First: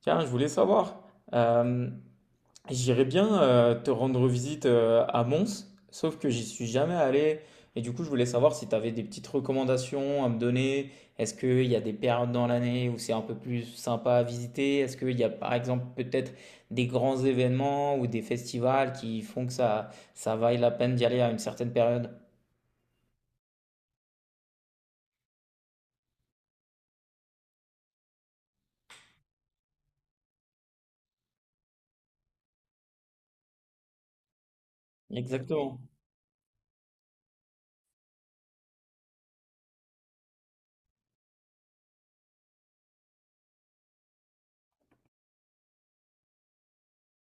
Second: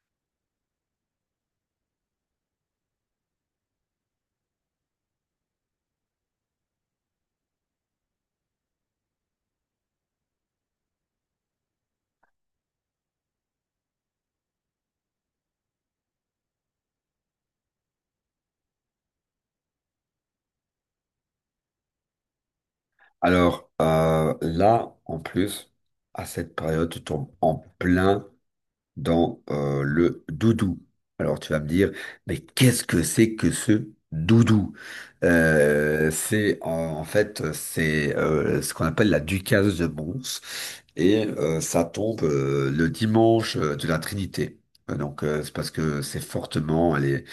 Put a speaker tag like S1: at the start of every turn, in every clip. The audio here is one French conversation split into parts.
S1: Tiens, je voulais savoir, euh, j'irais bien te rendre visite à Mons, sauf que j'y suis jamais allé. Et du coup, je voulais savoir si tu avais des petites recommandations à me donner. Est-ce qu'il y a des périodes dans l'année où c'est un peu plus sympa à visiter? Est-ce qu'il y a par exemple peut-être des grands événements ou des festivals qui font que ça vaille la peine d'y aller à une certaine période?
S2: Alors là, en plus, à cette période, tu tombes en plein dans le doudou. Alors tu vas me dire, mais qu'est-ce que c'est que ce doudou?
S1: Exactement.
S2: Euh, c'est en, En fait c'est ce qu'on appelle la Ducasse de Mons et ça tombe le dimanche de la Trinité. Donc c'est parce que c'est fortement, elle est,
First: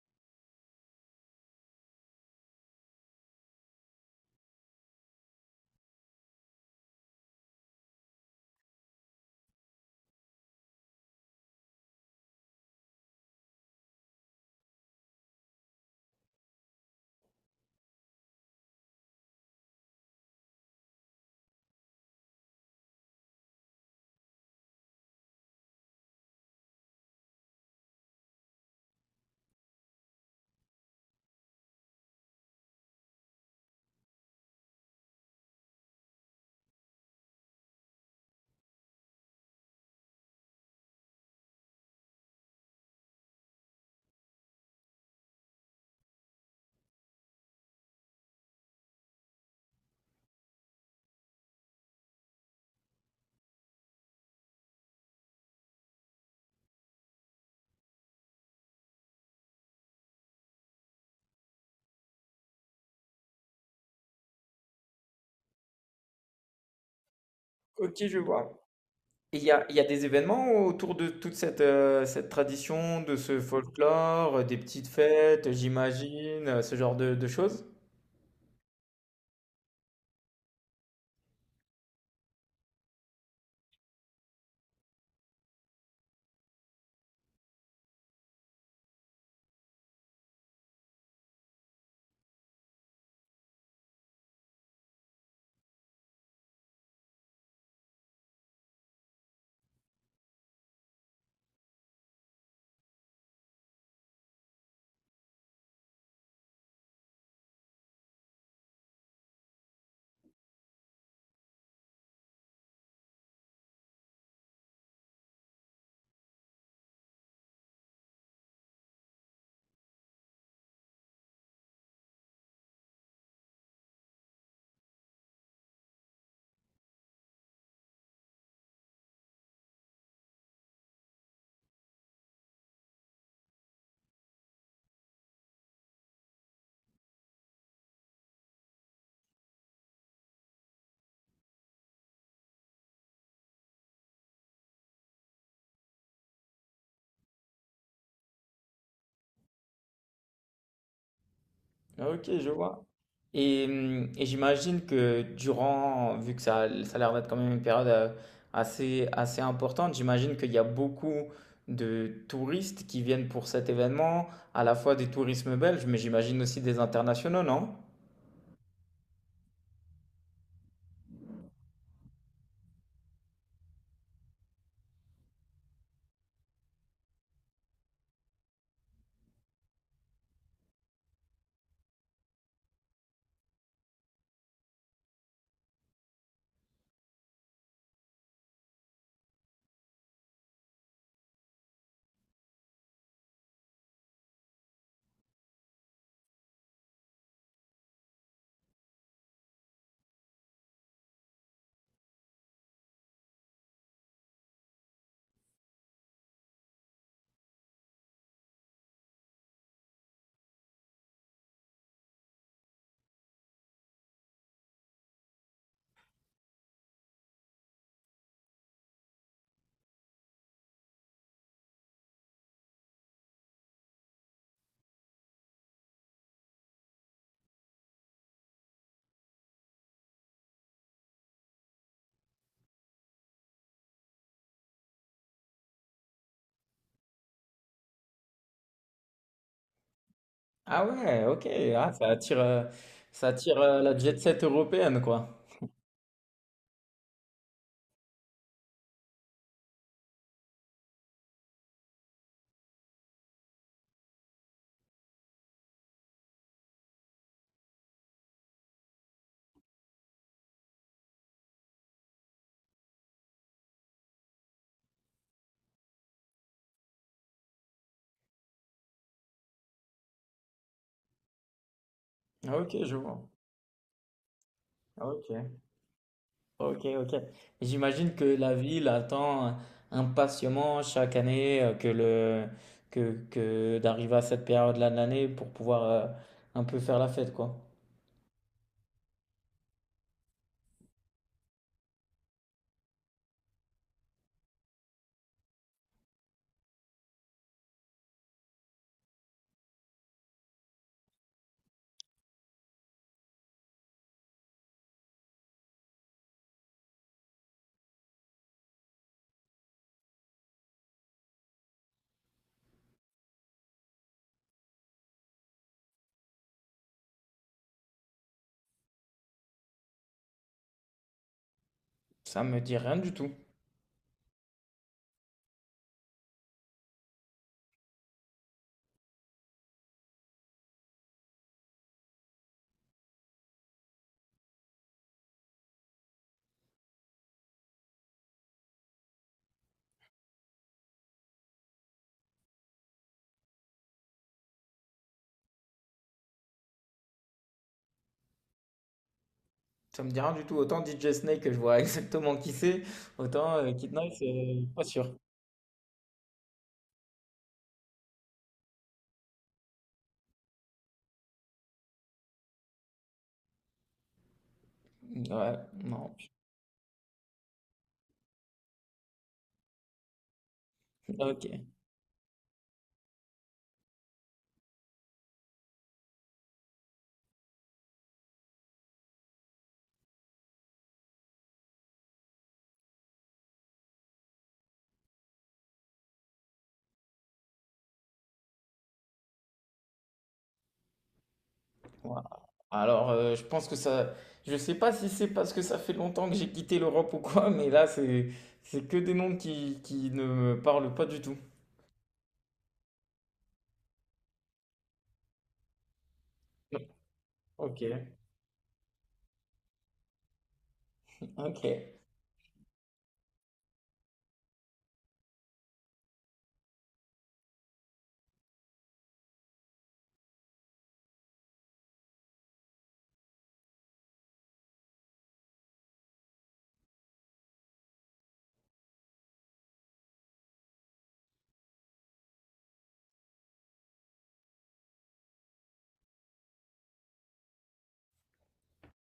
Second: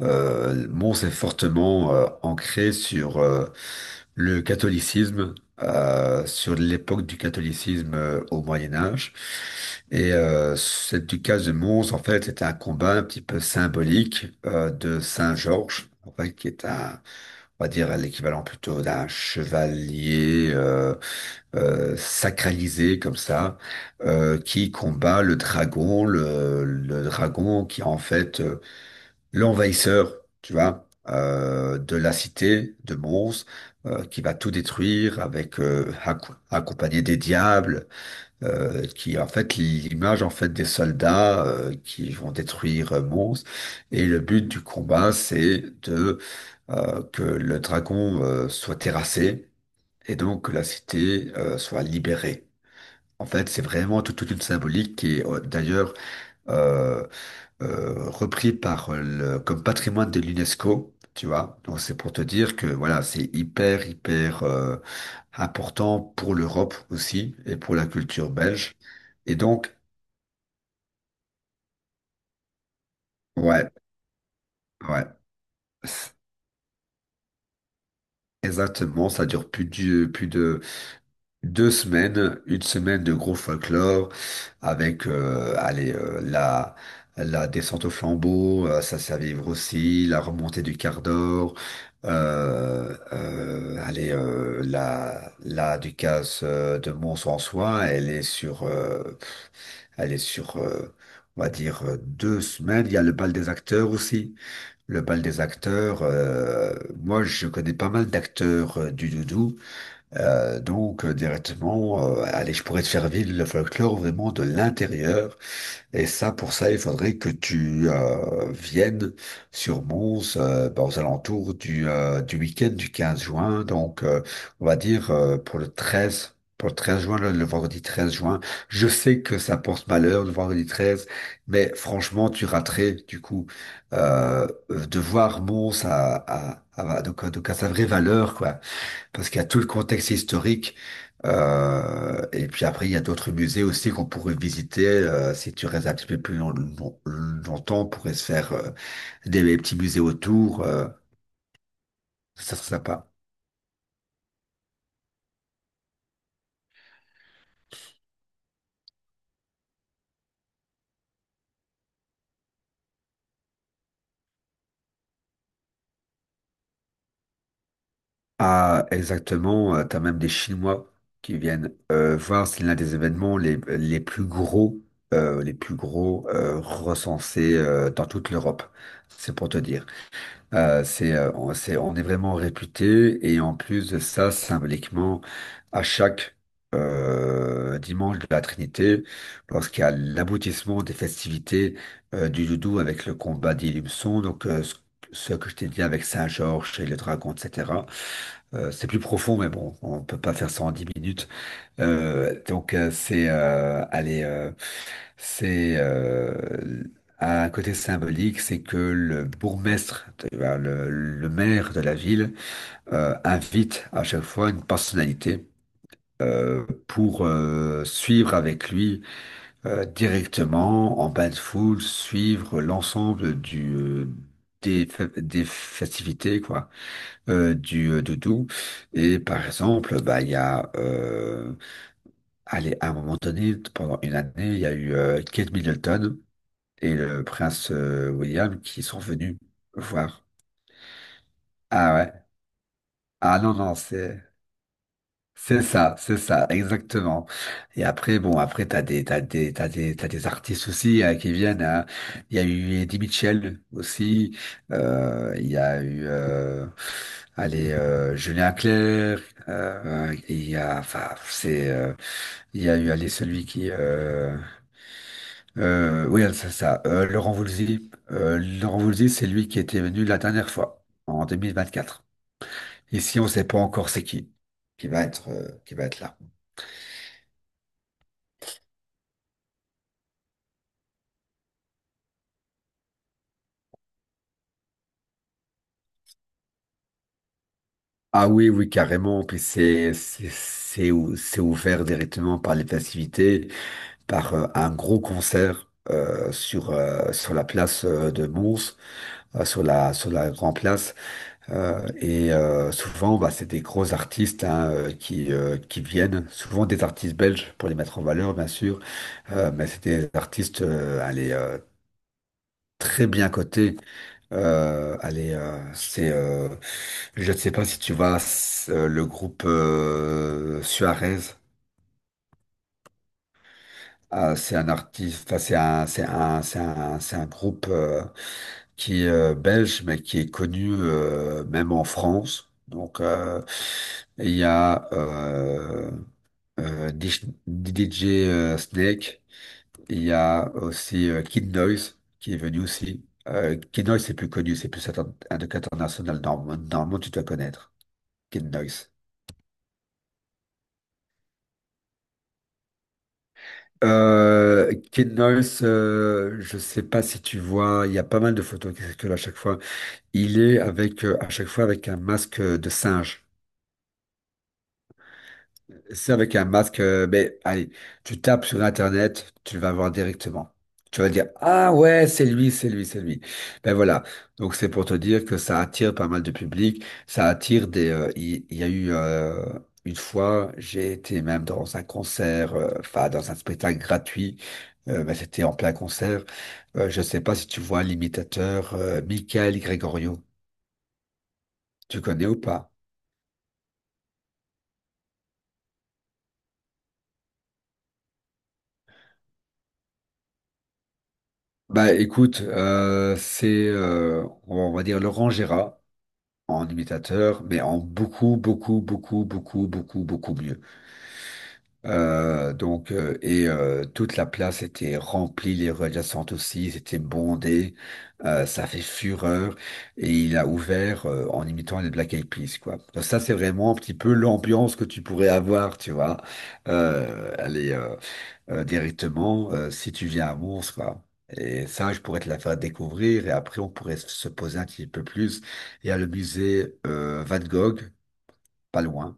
S2: Mons est fortement ancré sur le catholicisme sur l'époque du catholicisme au Moyen Âge. Et cette ducasse de Mons, en fait, c'était un combat un petit peu symbolique de Saint Georges, en fait, qui est un, on va dire, l'équivalent plutôt d'un chevalier sacralisé comme ça, qui combat le dragon, le dragon qui en fait l'envahisseur, tu vois, de la cité de Mons, qui va tout détruire avec accompagné des diables, qui en fait l'image en fait des soldats qui vont détruire Mons. Et le but du combat, c'est de que le dragon soit terrassé et donc que la cité soit libérée. En fait, c'est vraiment toute une symbolique qui est d'ailleurs euh, repris comme patrimoine de l'UNESCO, tu vois. Donc c'est pour te dire que voilà, c'est hyper, hyper important pour l'Europe aussi et pour la
S1: Ok, je
S2: culture
S1: vois.
S2: belge. Et
S1: Et il y a il
S2: donc,
S1: y a des événements autour de toute cette, cette tradition, de ce
S2: ouais,
S1: folklore, des petites
S2: ouais,
S1: fêtes,
S2: c-
S1: j'imagine, ce genre de choses?
S2: exactement, ça dure plus de 2 semaines, une semaine de gros folklore avec allez, la descente au flambeau, ça c'est à vivre aussi, la remontée du quart d'or, allez, la Ducasse de Mons en soin elle est sur on va dire 2 semaines. Il y a le bal des acteurs aussi. Le bal des acteurs, moi je connais pas mal d'acteurs du doudou. Donc directement, allez, je pourrais te faire vivre le folklore vraiment de l'intérieur. Et ça, pour ça, il faudrait que tu viennes sur Mons ben, aux alentours du week-end du 15 juin. Donc, on va dire pour le 13. Pour le 13 juin, le vendredi 13 juin. Je sais que ça porte malheur, le vendredi 13, mais franchement, tu raterais, du coup, de voir Mons à, donc à sa vraie valeur, quoi parce qu'il y a tout le contexte historique. Et puis après, il y a d'autres musées aussi qu'on pourrait visiter. Si tu restes un petit peu plus longtemps, on pourrait se faire des petits musées autour.
S1: Ah, OK, je
S2: Ça serait
S1: vois
S2: sympa.
S1: et mmh et j'imagine que durant vu que ça l ça a l'air d'être quand même une période, assez importante, j'imagine qu'il y a beaucoup de touristes qui viennent pour cet événement, à la fois des tourismes belges, mais j'imagine aussi des internationaux, non?
S2: Ah, exactement. Tu as même des Chinois qui viennent voir. C'est l'un des événements les plus gros recensés dans toute l'Europe. C'est pour te dire. On est vraiment réputé et en plus de ça, symboliquement, à chaque dimanche de la Trinité, lorsqu'il y a l'aboutissement des festivités du doudou avec le combat d'Ilumson, donc ce que je t'ai dit avec Saint-Georges et le dragon, etc. C'est plus profond, mais bon, on peut pas faire ça en 10 minutes. Donc c'est allez c'est un côté symbolique, c'est que le bourgmestre, eh ben, le maire de la ville invite à chaque fois une personnalité pour suivre avec lui directement en bain de foule, suivre l'ensemble des festivités quoi du de tout et par exemple bah il y a allez, à un moment donné, pendant une année, il y a eu Kate Middleton et le prince William qui sont venus voir.
S1: Ah ouais, OK, ah
S2: Ah ouais.
S1: ça
S2: Ah non,
S1: attire,
S2: non,
S1: la jet set européenne, quoi.
S2: c'est ça, exactement. Et après, bon, après, t'as des artistes aussi qui viennent. Hein. Il y a eu Eddie Mitchell aussi. Il y a eu, allez, Julien Clerc. Il y a, enfin, il y a eu, allez. Oui, c'est ça. Laurent Voulzy. Laurent Voulzy, c'est lui qui était venu la dernière fois, en 2024.
S1: Ah, ok, je
S2: Ici,
S1: vois.
S2: on ne sait pas encore c'est qui
S1: Ah, ok,
S2: qui va être là.
S1: ok, ok. J'imagine que la ville attend impatiemment chaque année que d'arriver à cette période-là de l'année pour pouvoir un peu faire la fête, quoi.
S2: Ah oui, oui, carrément. Puis c'est ouvert directement par les festivités, par un gros concert sur la place de Mons, sur la Grand Place. Et souvent, bah, c'est des gros artistes hein, qui viennent, souvent des artistes belges pour les mettre en valeur, bien sûr, mais c'est des artistes allez, très bien cotés. Allez, je ne sais pas si tu vois le groupe Suarez.
S1: Ça me dit rien du tout.
S2: Ah, c'est un artiste, enfin, c'est un groupe. Qui est belge, mais qui est connu même en France. Donc, il y a DJ Snake, il y a aussi Kid Noise, qui est venu aussi. Kid Noise, c'est plus connu, c'est plus un truc international. Normalement, tu dois connaître Kid Noise.
S1: Ça me dit rien du tout. Autant DJ Snake que je vois exactement qui c'est, autant Kid Nice, pas
S2: Kid
S1: sûr.
S2: Noise, je sais pas si tu vois, il y a pas mal de photos qui circulent à chaque fois. Il est avec à chaque fois avec un masque de singe.
S1: Ouais, non.
S2: C'est avec un masque, mais allez, tu tapes sur Internet, tu vas voir directement. Tu vas dire,
S1: Ok.
S2: ah ouais, c'est lui, c'est lui, c'est lui. Ben voilà. Donc c'est pour te dire que ça attire pas mal de public. Ça attire des. Il y a eu une fois, j'ai été même dans un concert, enfin dans un spectacle gratuit. Ben, c'était en plein concert. Je sais pas si tu vois l'imitateur Michael Gregorio. Tu
S1: Voilà.
S2: connais ou pas?
S1: Alors, je pense que ça. Je sais pas si c'est parce que ça fait longtemps que j'ai quitté l'Europe ou quoi, mais là, c'est que des noms qui ne me parlent pas du tout.
S2: Bah écoute, c'est on va dire Laurent Gérard. En imitateur, mais en
S1: Ok.
S2: beaucoup, beaucoup, beaucoup, beaucoup, beaucoup, beaucoup mieux.
S1: Ok.
S2: Donc, toute la place était remplie, les rues adjacentes aussi, c'était bondé, ça fait fureur, et il a ouvert en imitant les Black Eyed Peas, quoi. Donc ça, c'est vraiment un petit peu l'ambiance que tu pourrais avoir, tu vois. Allez, directement si tu viens à Mons, quoi. Et ça, je pourrais te la faire découvrir et après, on pourrait se poser un petit peu plus. Il y a le musée Van Gogh, pas loin,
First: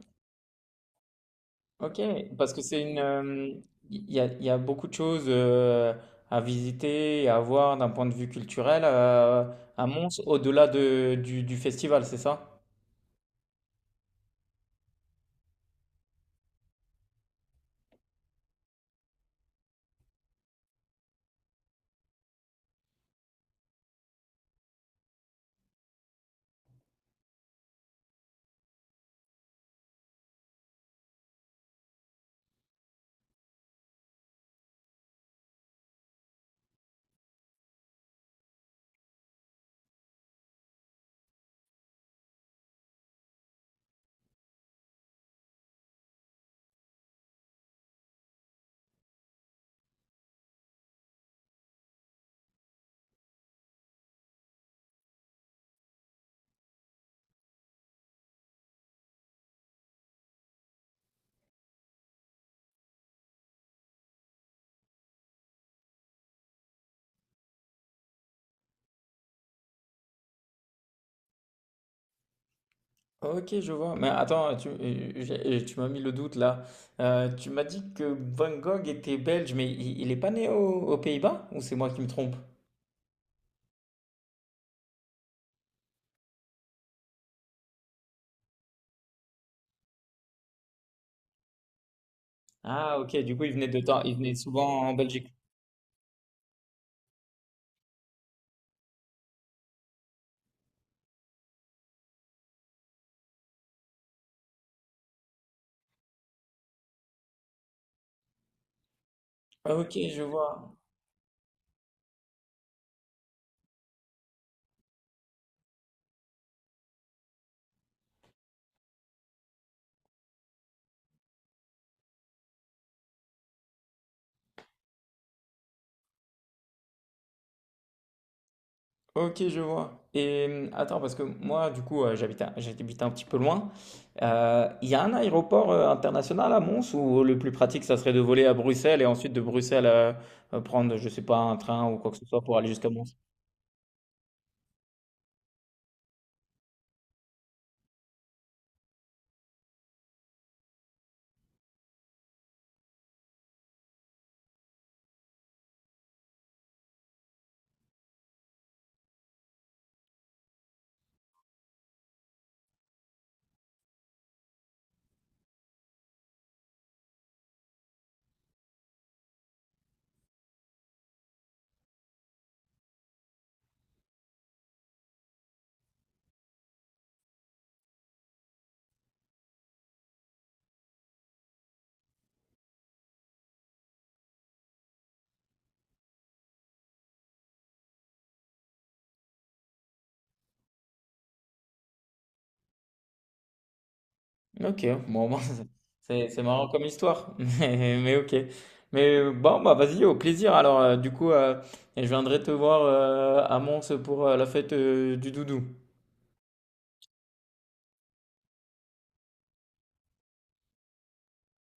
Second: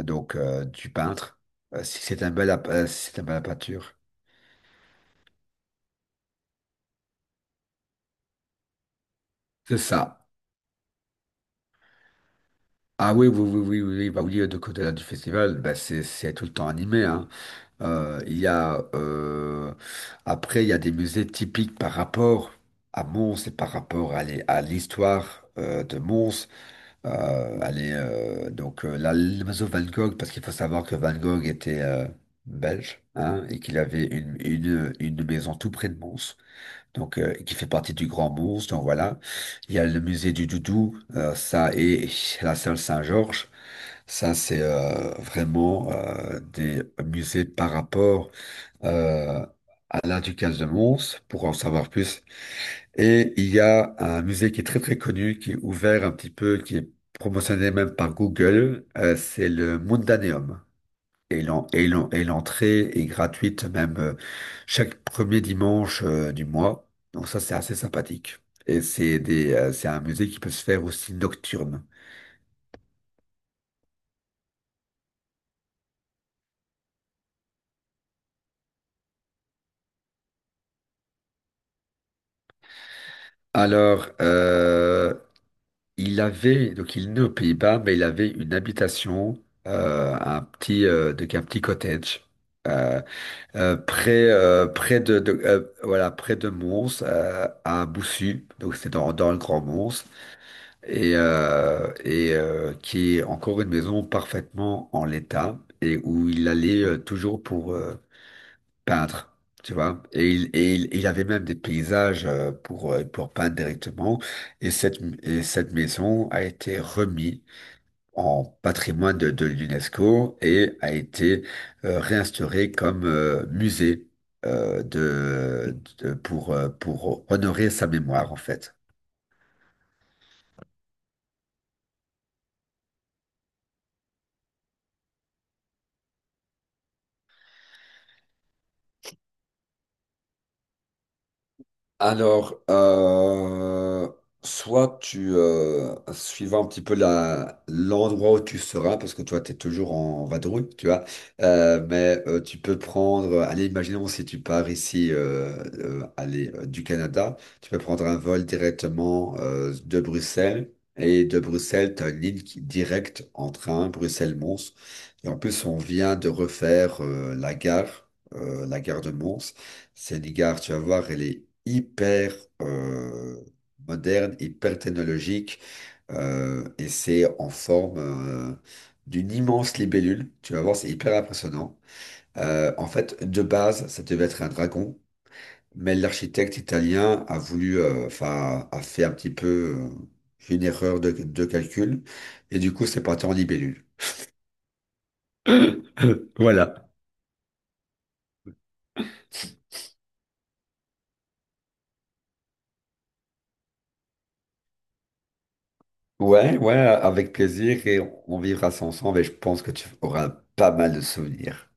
S2: donc du peintre. Si
S1: Ok,
S2: c'est un
S1: parce que c'est une,
S2: bel à peinture.
S1: il y a beaucoup de choses à visiter et à voir d'un point de vue culturel
S2: C'est
S1: à Mons,
S2: ça.
S1: au-delà de, du festival, c'est ça?
S2: Ah oui, oui, oui, oui, oui, oui, bah oui, de côté là, du festival, bah c'est tout le temps animé, hein. Il y a Après il y a des musées typiques par rapport à Mons et par rapport à l'histoire de Mons. Allez, donc l'oiseau Van Gogh, parce qu'il faut savoir que Van Gogh était belge hein, et qu'il avait une maison tout près de Mons, donc qui fait partie du Grand Mons. Donc voilà, il y a le musée du Doudou, ça et la salle Saint-Georges. Ça, c'est vraiment des musées par rapport euh, à la Ducasse de Mons. Pour en savoir plus, et il y a un musée qui est très très connu, qui est ouvert un petit peu, qui est promotionné même par Google, c'est le Mundaneum. Et l'entrée est gratuite même chaque premier dimanche du mois. Donc ça, c'est assez sympathique. Et c'est un musée qui peut se faire aussi nocturne.
S1: Ok, je vois. Mais attends, tu, j'ai- tu m'as mis le doute là. Tu m'as dit que Van Gogh était belge, mais il est pas né au- aux Pays-Bas? Ou c'est moi qui me trompe?
S2: Alors, donc il est né aux Pays-Bas, mais il avait une habitation, donc un petit cottage.
S1: Ah,
S2: euh,
S1: ok, du coup, il venait de temps, il venait souvent en
S2: Près
S1: Belgique.
S2: voilà, près de Mons, à Boussu, donc c'est dans le Grand Mons, et qui est encore une maison parfaitement en l'état, et où il allait toujours pour peindre. Tu
S1: Ok,
S2: vois,
S1: je vois.
S2: il avait même des paysages pour peindre directement. Et cette maison a été remise en patrimoine de l'UNESCO et a été réinstauré comme musée pour honorer sa mémoire en fait.
S1: Ok, je vois. Et attends, parce que moi, du coup, j'habite un petit peu loin. Il y a un aéroport international à Mons ou le plus pratique, ça serait de voler à Bruxelles et ensuite de Bruxelles prendre, je sais pas, un train ou quoi que ce soit pour
S2: Alors,
S1: aller jusqu'à Mons?
S2: suivant un petit peu l'endroit où tu seras, parce que toi, tu es toujours en vadrouille, tu vois. Mais tu peux prendre, allez, imaginons si tu pars ici, allez, du Canada, tu peux prendre un vol directement de Bruxelles, et de Bruxelles, tu as une ligne directe en train, Bruxelles-Mons, et en plus, on vient de refaire la gare de Mons. Cette gare, tu vas voir, elle est hyper euh, moderne, hyper technologique, et c'est en forme d'une immense libellule. Tu vas voir, c'est hyper impressionnant. En fait, de base, ça devait être un dragon, mais l'architecte italien a voulu, enfin, a fait un petit peu une erreur de calcul, et du coup, c'est parti en libellule.
S1: Ok, bon, bon, c'est marrant comme
S2: Voilà.
S1: histoire, mais ok. Mais bon, bah vas-y, au plaisir. Alors, du coup, je viendrai te voir à Mons pour la fête du doudou.
S2: Ouais, ouais, avec plaisir, et on vivra ça ensemble, et je pense que tu auras pas mal de souvenirs.